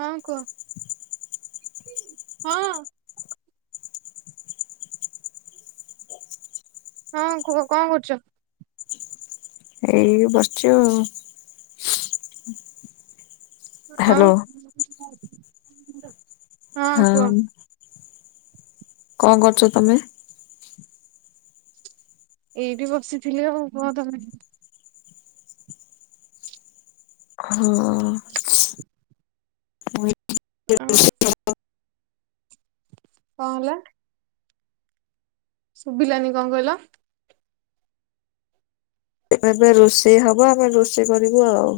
ହଁ କୁହ ହଁ। ହଁ କୁହ କଣ କରୁଛ? ଏଇ ବସିଛି ଆଉ। ଆଉ ହ୍ୟାଲୋ ହଁ କୁହ? କଣ କରୁଛ ତମେ? ଏଇ ବି ବସିଥିଲି ଆଉ ହ ତମେ ହଁ। ହ ଆଉ [unintelligible] କ ହେଲା? ଶୁଭିଲାନି କଣ କହିଲ? ଏ ବେ ଏବେ ରୋଷେଇ ହବ ଆମେ ରୋଷେଇ କରିବୁ ଆଉ।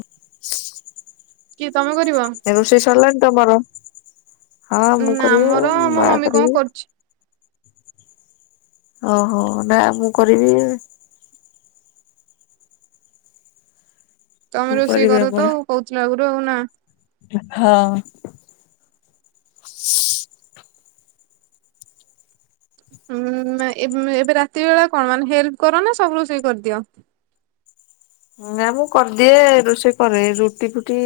କିଏ ତମେ କରିବ? ଏ ରୋଷେଇ ସରିଲାଣି ତମର? ହଁ ମୁଁ ନା କରିବି ଆମର ମୋ ମମି ମାଆ କଣ କରିବେ। କରୁଛି ଓହୋ ନା ମୁଁ କରିବି। ତମେ ମୁଁ ରୋଷେଇ କରିବି କର ଆମର ତ ଆଉ କହୁଥିଲ ଆଗରୁ ଆଉ ନା? ହଁ। ହୁଁ ଏବେ ରାତି ବେଳା କଣ ମାନେ ହେଲ୍ପ କର ନା ସବୁ ରୋଷେଇ କରିଦିଅ? ନା ମୁଁ କରିଦିଏ ରୋଷେଇ କରେ ରୁଟି ଫୁଟି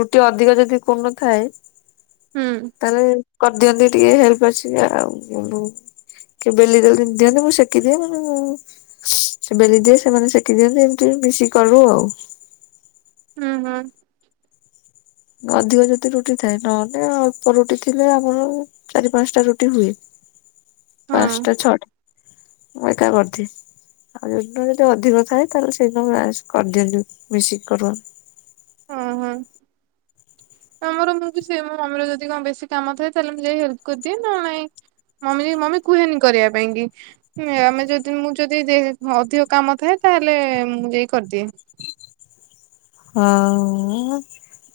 ରୁଟି ଅଧିକ ଯଦି କୋଉଦିନଥାଏ? ହୁଁ ତାଲେ କରିଦିଅନ୍ତି ଟିକେ ହେଲ୍ପ ଆସିକି ଆଉ କିନ୍ତୁ କିଏ ବେଲି ଦିଅନ୍ତି ମୁଁ ସେକି ଦିଏ, ସେ ବେଲି ଦିଏ ସେମାନେ ସେକି ଦିଅନ୍ତି ଆଉ। ତି ମିଶିକି କରୁ ଆଉ ହୁଁ ହଁ ଅଧିକ ଯଦି ରୁଟିଥାଏ ନହେଲେ ଅଳପ ରୁଟି ଥିଲେ ଆମର ଚାରି ପାଁସଟା ରୁଟି ହୁଏ ହଁ ପାଁସଟା ଛଅଟା ମୁଁ ଏକା କରିଦିଏ। ଆଉ ଯୋଉ ଦିନ ଯଦି ଅଧିକଥାଏ ତାହେଲେ ସେଇିଦିନ ଆସିକି କରିଦିଅନ୍ତି ମିଶିକି କରୁ ଆମେ। ହଁ ହଁ ଆମର ମୁଁବି ସେୟା ମୋ ମମିର ଯଦି କଣ ବେଶୀ କାମଥାଏ ତାହେଲେ ମୁଁ ଯାଇ ହେଲ୍ପ କରିଦିଏ ନହେନେ ନାଇଁ। ମମି ମମି କୁହେନି କରିବା ପାଇଁକି। ମେ ଆମେଯଦି ମୁଁ ଯଦି ଯେ ଅଧିକ କାମଥାଏ ତାହେଲେ ମୁଁ ଯାଇ କରିଦିଏ। ହଁ ଉୁଁ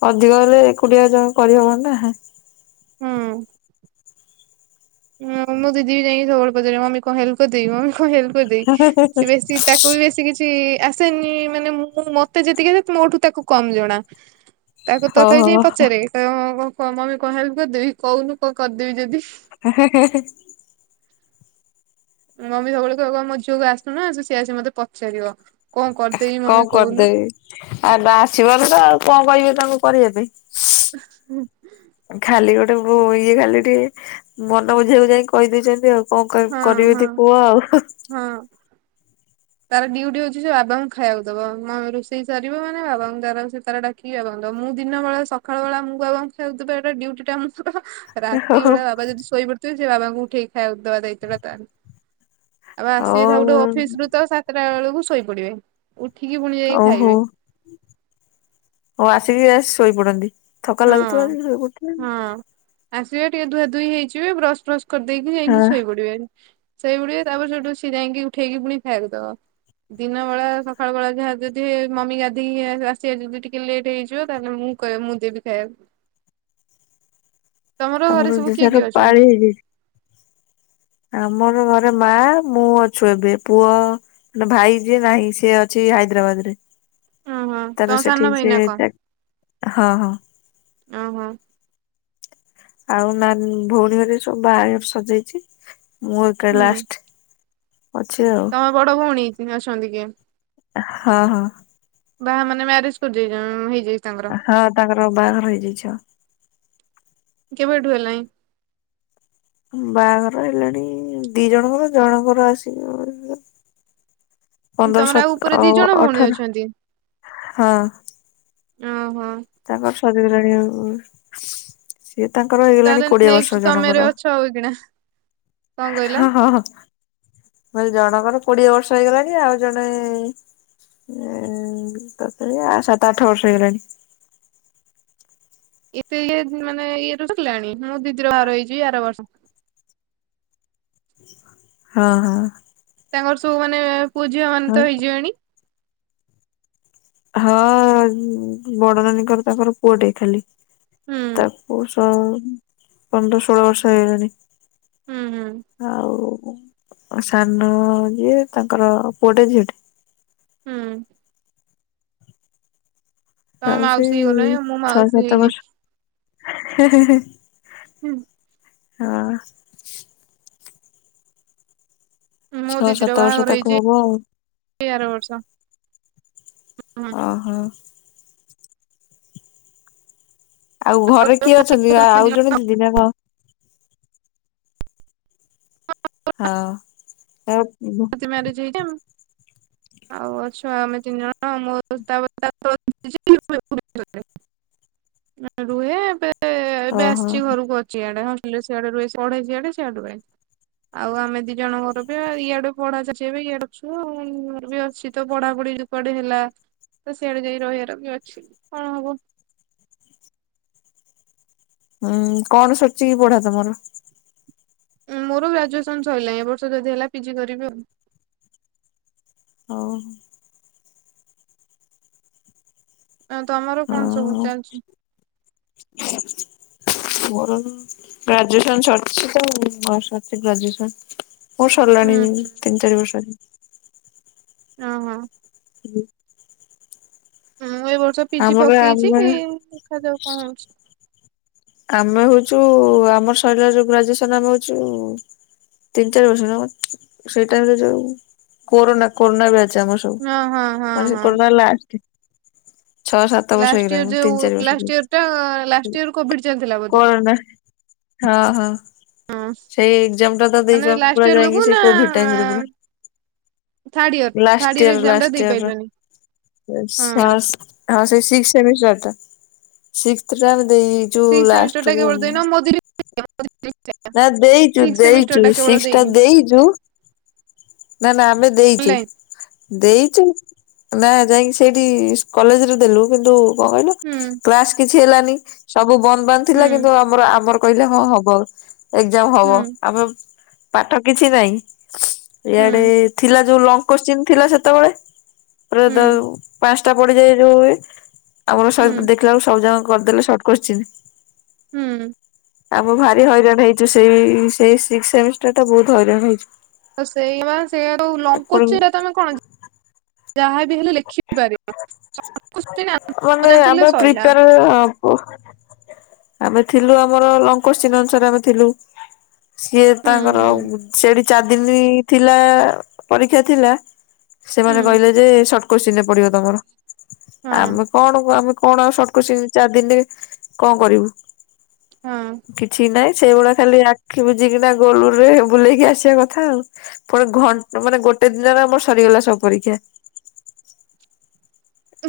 ଅଧିକ ହେଲେ ଏକୁଟିଆ ଜାଇକି କରିହବନା। ହୁଁ। ହଁ ମୋ ଦିଦିବି ଯାଇଁକି ସବୁବେଳେ ପଚାରିବ ମମି କଣ ହେଲ୍ପ କରିଦେବି ମମି କଣ ହେଲ୍ପ କରିଦେବି ସେ ବେଶୀ ତା ତାକୁ ବେଶୀ କିଛି ଆସେନି ମାନେ ମୁଁ ମତେ ଯେତିକିବି ମୋଠୁ ତାକୁ କମ ଜଣା। ତାକୁ ହଉ ତଥାପି ଯାଇ ହଉ ପଚାରେ କହିବ [unintelligible] ମମି କଣ ହେଲ୍ପ କରିଦେବି କହୁନୁ କଣ କରିଦେବି ଯଦି। ହା ହା ହେଁ ହେଁ ମମି ସବୁବେଳେ କହିବ କହିବ ମୋ ଝିଅକୁ ଆସୁନ ସେ ସିଏ ଆସିକି ମତେ ପଚାରିବ। କଣ କରିଦେବି କଣ ମମି କହୁନୁ କରିଦେବି ଆଗ ଆସିବନିତ ଆଉ କଣ କହିବି ତାଙ୍କୁ କରିବା ପାଇଁ? [unintelligible] ଖାଲି ଗୋଟେ ବୋ ଇଏ ଖାଲି ଟିକେ ମନ ବୁଝେୟାକୁ ଯାଇ କହିଦେଇଛନ୍ତି ଆଉ କଣ ହଁ କହିବି କରିବେ ହଁ ଯଦି କୁହ ଆଉ ହେଁ? ହଁ। ତାର ଡିଉଟି ହଉଛି ସେ ବାବାଙ୍କୁ ଖାୟାକୁ ଦବ ମମି ରୋଷେଇ ସାରିବ ମାନେ ବାବାଙ୍କୁ ତାର ସେ ତାର ଡାକ କିଏ ବାବାଙ୍କୁ ଦବ ମୁଁ ଦିନ ବେଳା ସକାଳ ବେଳା ମୁଁ ବାବା ଙ୍କୁ ଖୟାକୁ ଦବା ଟା ଡିଉଟିଟା ମୋର ରାତି ହଉ ବେଳା ବାବା ଯଦି ଶୋଇ ପାଡିଥିବେ ସେ ବାବାଙ୍କୁ ଉଠେଇକି ଖାଇବାକୁ ଦବା ଦାଇତ୍ଵଟା ତାର ବାବା ଆସିବେ ସବୁଟୁ ଅଫିସିରୁ ତ ସାତଟାବେଳକୁ ଶୋଇପଡିବେ। ଉଠିକି ଫୁଣି ଓହୋ ହଉ ଆସିକି ଶୋଇପଡନ୍ତି। ଥକା ଲାଗୁଥିବ ହଁ ଆସିକି ଶୋଇପଡୁଥିବେ। ହଁ। ଆସିବେ ଟିକେ ଧୂଆ ଧୂଇ ହେଇଯିବେ ବ୍ରସ ଫ୍ରସ କରିଦେଇକି ଯାଇକି ହଁ ଶୋଇ ପଡିବେ। ଶୋଇପଡିବେ ତାପରେ ସେଇଠୁ ସିଏ ଯାଇକି ଉଠେଇକି ପୁଣି ଖାଇବାକୁ ଦବ। ଦିନ ବେଳା ସକାଳ ବେଳା ଯାହା ଯଦି ମମି ଗାଧେଇିକି ଆସିବା ଯଦି ଟିକିଏ ଲେଟ ହେଇଯିବ ତାହେଲେ ମୁଁ କହିବେ ମୁଁ ଦେବି ଖାଇବାକୁ ତମର ଘରେ ସବୁ କିଏ କିଏ ଅଛନ୍ତି? ଦିଦି। ଆମର ଘରେ ମା ମୁଁ ଅଛୁଏବେ ପୁଅ ମାନେ ଭାଇ ଯିଏ ନାହିଁ ସେ ଅଛି ହାଇଦ୍ରାବାଦରେ। ହଁ ହଁ ତମ ତାର ସାନ ସେଠିକ ଭାଇ ନା ସିଏ କଣ? ଯାଏ ହଁ ହଁ। ଅଁ ହଁ ଆଉ ନାହିଁ ଭଉଣୀ ମାନେ ସବୁ ବାହାଘର ସରିଯାଇଛି ମୁଁ ଏକା ହୁଁ ଲାଷ୍ଟେ। ଅଛି ଆଉ ତମ ବଡ ଭଉଣୀ ଅଛନ୍ତି କିଏ? ହଁ ହଁ ବାହା ମାନେ ମ୍ୟାରେଜ କରି ଯାଇଛନ୍ତି ହେଇଯାଇଚି। ହଁ ତାଙ୍କର ବାହାଘର ହେଇଯାଇଛି ଆଉ କେବେଠୁ ହେଲାଣି? ବାହାଘର ହେଲାଣି ଦି ଜଣଙ୍କର ଜଣଙ୍କର ଆସି ତମର ଆଉ ଉପରେ ଦି ଜଣ ଭଉଣୀ ଅଠର ଅଛନ୍ତି? ହଁ ଓହୋ। ତାଙ୍କର ସରିଗଲାନି ଆଉ ସିଏ ତାଙ୍କର ହେଇଗଲାଣି ତାହେଲେ କୋଡିଏ ନେକ୍ସଟ ବର୍ଷ ତମେରେ ଜଣଙ୍କର ଅଛ ଆଉ ଏଇଖିଣା କଣ କହିଲ? ହଁ ହଁ। ମୁଁ କହିଲି ଜଣଙ୍କର କୋଡିଏ ବର୍ଷ ହେଇଗଲାଣି ଆଉ ଜଣେ ଆ ତଥାବି ସାତ ଆଠ ବର୍ଷ ହେଇଗଲାଣି। ଏତେ ଇଏ ମାନେ ଇଏ ର ସରିଲାଣି ମୁଁ ଦିଦିର ବାହାଘର ହେଇଛି ଆର ବର୍ଷ। [inaudible] ହଁ ହଁ। ତାଙ୍କର ସବୁ ମାନେ ପୂଅ ଝିଅ ମାନେ ହଁ। ତ ହେଇ ଯିବେଣି? ହଁ ବଡନାନୀଙ୍କର ତାଙ୍କର ପୁଅଟେ ଖାଲି, ହୁଁ ତା [unintelligible] ବର୍ଷ ପନ୍ଦର ଷୋଳ ବର୍ଷ ହେଇଗଲାଣି। ହୁଁ ହୁଁ। ଆଉ ସାନ ଯିଏ ତାଙ୍କର ପୁଅଟେ ଝିଅ। ହୁଁ। ତମେ ଆଉ ମାଉସୀ ସେଇ ହେଇଗଲଣି ମୁଁ ଛଅ ମାଉସୀ ସାତ ହେଇନି। ବର୍ଷ ହୁଁ। ହଁ। ମୋ ଛଅ ଦିଦିର ସାତ ବର୍ଷ ବାହାଘର ତାକୁ ହେଇଛି ହବ ଆଉ। ଏଇ ଆର ବର୍ଷ। ଓହୋ। ଆଉ ଘରେ କିଏ ଅଛନ୍ତି ଆଉ ଜଣେ ଦିଦି ନା କଣ? ହଁ ଆଉ ସିଏ ମ୍ୟାରେଜ ହେଇ [unintelligible] ଆଉ ଅଛୁ ଆମେ ତିନି ଜଣ ମୁଁ ତାପର [unintelligible] ରୁହେ ଏବେ ଏବେ ଓହୋ ଆସିଛି ଘରକୁ ଅଛି ଇଆଡେ। ସିଆଡେ ରୁହେ ପଢେ ସିଆଡେ ସିଆଡେ ରୁହେ ଆଉ ଆମେ ଦି ଜଣ ଘର ବି ଇଆଡେ ପଢା ଚାଲିଛି ଏବେ ଇଆଡେ ଅଛୁ ଆଉ ମୋର ବି ଅଛି ତ ପଢାପଢି ଯଦି କୁଆଡେ ହେଲା ତ ସିଆଡେ ଯାଇ ରହିବାର ବି ଅଛି କଣ ହବ? ହୁଁ କଣ ସରିଚିକି ପଢା ତମର? ଉ ମୋର ଗ୍ରାଜୁଏସନ ସରିଲା ଏ ବର୍ଷ ଯଦି ହେଲା ପି ଜି କରିବି ଆଉ। ହଉ। ତମର କଣ ସବୁ ହଁ ଚାଲିଛି? [inaudible] ମୋର ଗ୍ରାଜୁଏସନ ସରିଛି ତ ବସିଛି ଗ୍ରାଜୁଏସନ ମୋର ସରିଲାଣି ହୁଁ ହୁଁ ତିନି ଚାରି ବର୍ଷ ହଁ ହଁ। ହୁଁ। ହୁଁ ଏ ବର୍ଷ ପିଜି ଆମର ପକେଇଛି ଆମେ ଦେଖାଯାଉ କଣ ହଉଛି। ଆମେ ହଉଛୁ ଆମର ସରିଲା ଯୋଉ ଗ୍ରାଜୁଏସନ ଆମେ ହଉଛୁ ତିନି ଚାରି ବର୍ଷ ହବ ସେଇ ଟାଇମରେ ଯୋଉ କୋରୋନା କୋରୋନା ବ୍ୟାଚ ଆମର ହଁ ହଁ ହଁ ସବୁ। ବ ସେ ହଁ [unintelligible] ଲାଷ୍ଟ। ଛଅ ସାତ ବର୍ଷ ଲାଷ୍ଟ ହେଇଗଲାଣି ଇୟର ମୁଁ ଯୋଉ ତିନି ଚାରି ବର୍ଷ ଲାଷ୍ଟ ଇୟର ଟା ଲାଷ୍ଟ ଇୟର କୋଭିଡ ଚାଲିଥିବ। କୋରାନା ହଁ ହଁ। ହଁ ସେଇ ଏକ୍ଜାମ ଟା ତ ଦେଇ ମାନେ ଚନ୍ତି ଲାଷ୍ଟ ପୁରା ଇୟର ଯାଇକି ବେଳକୁ ସେ ନା କୋଭିଡ ଟାଇରେ ପୁଣି। Third year last third year ଷ୍ଟିୟର ଏକ୍ଜାମ ଟା ଲାଷ୍ଟ ଷ୍ଟିୟର ଦେଇପାରିଲନି। ହଁ ସାସ୍ ଆଉ ସେ ସିକ୍ସ ସେମିଷ୍ଟାରଟା ସିକ୍ସଥ ଟା ଆମେ ଦେଇଦେଇଚୁ ସିକ୍ସ ସେମିଷ୍ଟର ଟା ଲାଷ୍ଟକୁ କେବଳ ଦେଇନ ମୋ ଦି ନା ଦେଇଚୁ ସିକ୍ସ ସେମିଷ୍ଟର ଦେଇଚୁ ଟା କେବଳ ସିକ୍ସିଟା ଦେଇନି ଦେଇଚୁ। ନା ନା ଆମେ ଦେଇଚୁ। ଅନଲାଇନ ଦେଇଚୁ ନା ଯାଇକି ସେଇଠି କଲେଜରେ ଦେଲୁ କିନ୍ତୁ କଣ କହିଲୁ ହୁଁ। କ୍ଲାସ କିଛି ହେଲାନି। ସବୁ ବନ୍ଦ ବାନ୍ଦ ଥିଲା ହୁଁ କିନ୍ତୁ ଆମର ଆମର କହିଲେ ହଁ ହବ। ଏକ୍ଜାମ ହୁଁ ହବ। ଆମେ ପାଠ କିଛି ନାହିଁ। ହୁଁ ଇଆଡେ ଥିଲା ଯୋଉ ଲଙ୍ଗ କୋଶ୍ଚିନ ଥିଲା ସେତେବେଳେ ରେହଦୌ ହୁଁ ପାଞ୍ଚଟା ପଡିଯାଏ ଯୋଉ ଇଏ। ଆମର ହୁଁ ସାର ଦେଖିଲା ବେଳକୁ ସବୁ ଜାକ କରିଦେଲେ ସର୍ଟ କୋଶ୍ଚିନ। ହୁଁ। ଆମ ଭାରି ହଇରାଣ ହେଇଚୁ ସେଇ ସେଇ ସିକ୍ସ ସେମିଷ୍ଟାର ଟା ବହୁତ ହଇରାଣ ହେଇଚୁ। ତ ସେଇମା ସେଇ ଲଙ୍କ ପୁଣି କୋଶ୍ଚିନ୍ ତମେ କଣ ଯାହାବି ହେଲେ ଲେଖିବ। [unintelligible] ଜାଣିଥିଲେ ଶଇଲା। ଓ ଆମେ ଥିଲୁ ଆମର ଲଙ୍କ କୋଶ୍ଚିନ ଅନୁସାରେ ଆମେ ଥିଲୁ। ସିଏ ହୁଁ ତାଙ୍କର ହୁଁ ସେଠୀ ଚାରିଦିନି ଥିଲା ପରୀକ୍ଷା ଥିଲା ହୁଁ ସେମାନେ କହିଲେ ଯେ, ସଟକୋଶ୍ଚିନରେ ପଡିବ ତମର। ହଁ ଆମେ କଣ କ ଆମେ କଣ ଆଉ ସଟକୋଶ୍ଚିନ ଚାରି ଦିନିରେ କଣ କରିବୁ। ହଁ। କିଛି ନାଇଁ ସେଇଭଳିଆ ଖାଲି ଆଖି ବୁଜି କିନା ଗୋଲୁଗୁରେ ବୁଲେଇକି ଆସିବା କଥା ଆଉ। ପୁଣି ଘଣ୍ଟ ମାନେ ଗୋଟେ ଦିନରେ ଆମର ସରିଗଲା ସବୁ ପରୀକ୍ଷା।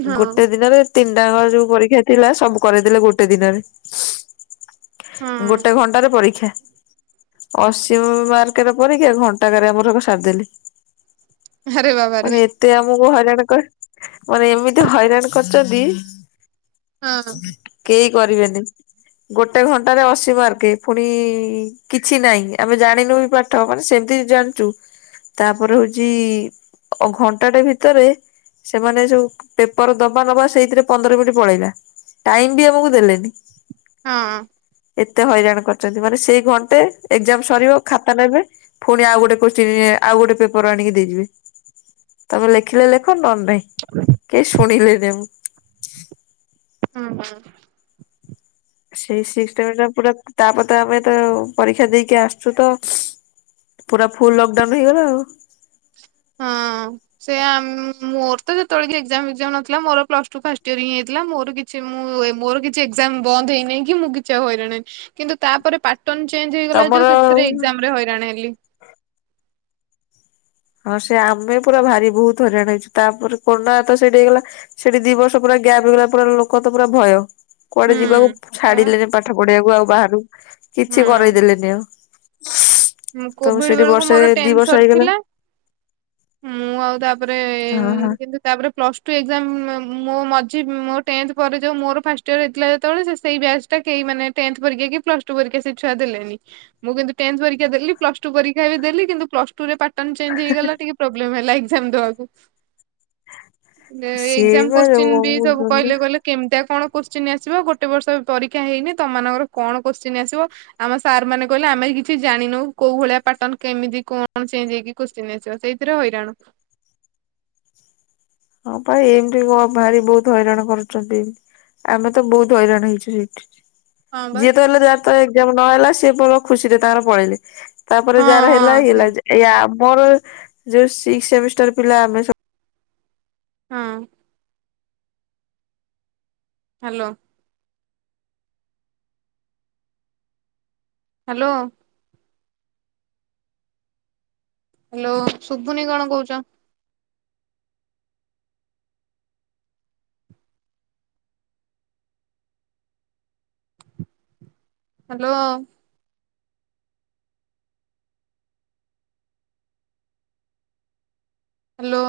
ହଁ। ଗୋଟେ ଦିନରେ ତିନିଟାଙ୍କର ଯୋଉ ପରୀକ୍ଷା ଥିଲା ସବୁ କରେଇଦେଲେ ଗୋଟେ ଦିନରେ। ହଁ ଗୋଟେ ଘଣ୍ଟାରେ ପରୀକ୍ଷା। ଅଶି ମାର୍କର ପରୀକ୍ଷା ଘଣ୍ଟାକରେ ଆମର ସାରିଦେଲି। ଆରେ ବାବାରେ। ତେ ଆମକୁ ହଇରାଣ କରି ମାନେ ଏମିତି ହଇରାଣ କରିଛନ୍ତି ହଁ କେହି କରିବେନି। ଗୋଟେ ଘଣ୍ଟାରେ ଅଶି ମାର୍କେ ପୁଣି କିଛି ନାହିଁ। ଆମେ ଜାଣିନୁ ବି ପା ତା ମାନେ ସେମତି ଜାଣିଚୁ। ତାପରେ ହଉଚି ଘଣ୍ଟାଟେ ଭିତରେ ସେମାନେ ଯୋଉ ପେପର ଦବା ନବା ସେଇଥିରେ ପନ୍ଦର ମିନିଟ ପଳେଇଲା। ଟାଇମ ବି ଆମକୁ ଦେଲେନି। ହଁ। ଏତେ ହଇରାଣ କରିଛନ୍ତି। ମାନେ ସେଇ ଘଣ୍ଟେ ଏକ୍ଜାମ ସରିବ ଖାତା ନେବେ ପୁଣି ଆଉ ଗୋଟେ କୋଶ୍ଚିନ ଆଉ ଗୋଟେ ପେପର ଆଣିକି ଦେଇଯିବେ। ତମେ ଲେଖିଲେ ଲେ ନହେଲେ ନେଇ କେଇ ଶୁଣିଲେ ନାଇ ହୁଁ ହୁଁ। ସେଇ ସିକ୍ସଟେମିଟା ପୁରା ତାପରେ ତ ଆମେ ତ ପରୀକ୍ଷା ଦେଇକି ଆସଛୁ ତ। ପୁରା ଫୁଲ୍ ଲକଡାଉନ ହେଇଗଲା ଆଉ। ହଁ। ସେ ଆ ମୋର ତ ଯେତେବେଳେ କି ଏକ୍ଜାମ ଫେକ୍ଜାମ ନଥିଲା ମୋର ପ୍ଲସଟୁ ଫାଷ୍ଟ ଇୟର ହିଁ ହେଇଥିଲା ମୋର କି ସେ ମୁଁ ମୋର କିଛି ଏଗଯାମ ବନ୍ଦ ହେଇନେଇ କି ମୁଁ କିଛି ଆଉ ହଇରାଣ ହେ କିନ୍ତୁ ତାପରେ ପା ର୍ଟନ ଚେଞ୍ଜ ହେଇଗଲା ଯଉ ସେଥିରେ ତମର ଏକ୍ଜାମରେ ହଇରାଣ ହେଲି। ହଁ ସେ ଆମେ ପୁରା ଭାରି ବହୁତୁ ହଇରାଣ ହେଇଛୁ। ତାପରେ କରୁନା ତ ସେଇଠି ହେଇଗଲା। ସେଠି ଦି ବର୍ଷ ପୁରା ଗ୍ୟାପ ଗଲା ପୁରା ଲୋକ ତ ପୁରା ଭୟ। କୁଆଡେ ଯିବାକୁ ହୁଁ ସେଇଆ ଛାଡିଲେନି ପାଠ ପଢିବାକୁ ଆଉ ବାହାରକୁ ବା କିଛି କରେଇଦେଲେନି ଆଉ। [unintelligible] ହୁଁ କୋଭିଡ଼ ସେଠି ବେଳକୁ ବର୍ଷେ ମୋର ଦି ଟେନ୍ ବର୍ଷ ହେଇଗଲା ସରଥିଲା। ମୁଁ ଆଉ ତାପରେ ଏ ହଁ ଏ ହଁ କିନ୍ତୁ ତାପରେ ପ୍ଲସ୍ ଟୁ ଏକ୍ଜାମ ମ ମୋ ମଝି ମୋ ଟେନ୍ଥ ପରେ ଯୋଉ ମୋର ଫାଷ୍ଟ ଇୟର ହେଇଥିଲା ଯେତବଳେ ସେ ସେଇ ବ୍ୟାଚ୍ ଟା କେଇ ମାନେ ଟେନ୍ଥ ପରୀକ୍ଷା କି ପ୍ଲସ୍ ଟୁ ପରାକ୍ଷା ସେ ଛୁଆ ଦେଲେନି ମୁଁ କିନ୍ତୁ ଟେନ୍ଥ ପରି କ୍ଷା ଦେଲି ପ୍ଲସ୍ ଟୁ ପରୀକ୍ଷା ବି ଦେଲି କିନ୍ତୁ ପ୍ଲସ୍ ଟୁରେ ପାଟନ ଚେଞ୍ଜେ ହେଇଗଲା ଟିକେ ପ୍ରୋବ୍ଲେମ ହେଲା ଏଗ୍ଜାମ୍ ଦବାକୁ। ଲେ ସିଏ ଏଗଜାମ୍ ବା କୋଶ୍ଚିନ୍ ବି ସବୁ କହିଲେ କହିଲେ କେମିତିଆ କଣ କୋଶ୍ଚିନ୍ ଆସିବ ଗୋଟେ ବର୍ଷ ପରୀକ୍ଷା ହେଇନି ତମ ମାନଙ୍କର କଣ କୋଶ୍ଚିନ୍ ଆସିବ ଆମ ସାର୍ ମାନେ କହିଲେ ଆମେ କିଛି ଜାଣିନୁ କୋଉ ଭଳିଆ ପାଟନ୍ କେମିତି କଣ ଚେଞ୍ଜ ହେଇକି କୋଶ୍ଚିିନି ଆସିବ ସେଇଥିରେ ହଇରାଣ। ହଁ ପା ଏମିତି କଣ ଭାରି ବହୁତୁ ହଇରାଣ କରୁଚନ୍ତି ଏମତି। ଆମେ ତ ବହୁତ ହଇରାଣ ହେଇଚୁ ହେଇଥିରେ। ହଁ ବା। ଯିଏ ତ ହେଲା ଯାରତ ଏଗଜାମ୍ ନହେଲା ସିଏ ପଳଉ ଖୁସିରେ ତାର ପଳେଇଲେ। ତାପରେ ହଁ ଯାହାର ହେଲା ହଁ ହି ସେ ହେଲା ଏ ଆମର ଯୋଉ ସିକ୍ଶ ସେମିଷ୍ଟାର ପିଲା ଆମେ ସବୁ ହଁ। ହାଲୋ। ହାଲୋ। ହାଲୋ ଶୁବୁନି କଣ କହୁଚ? ହାଲୋ। ହାଲୋ।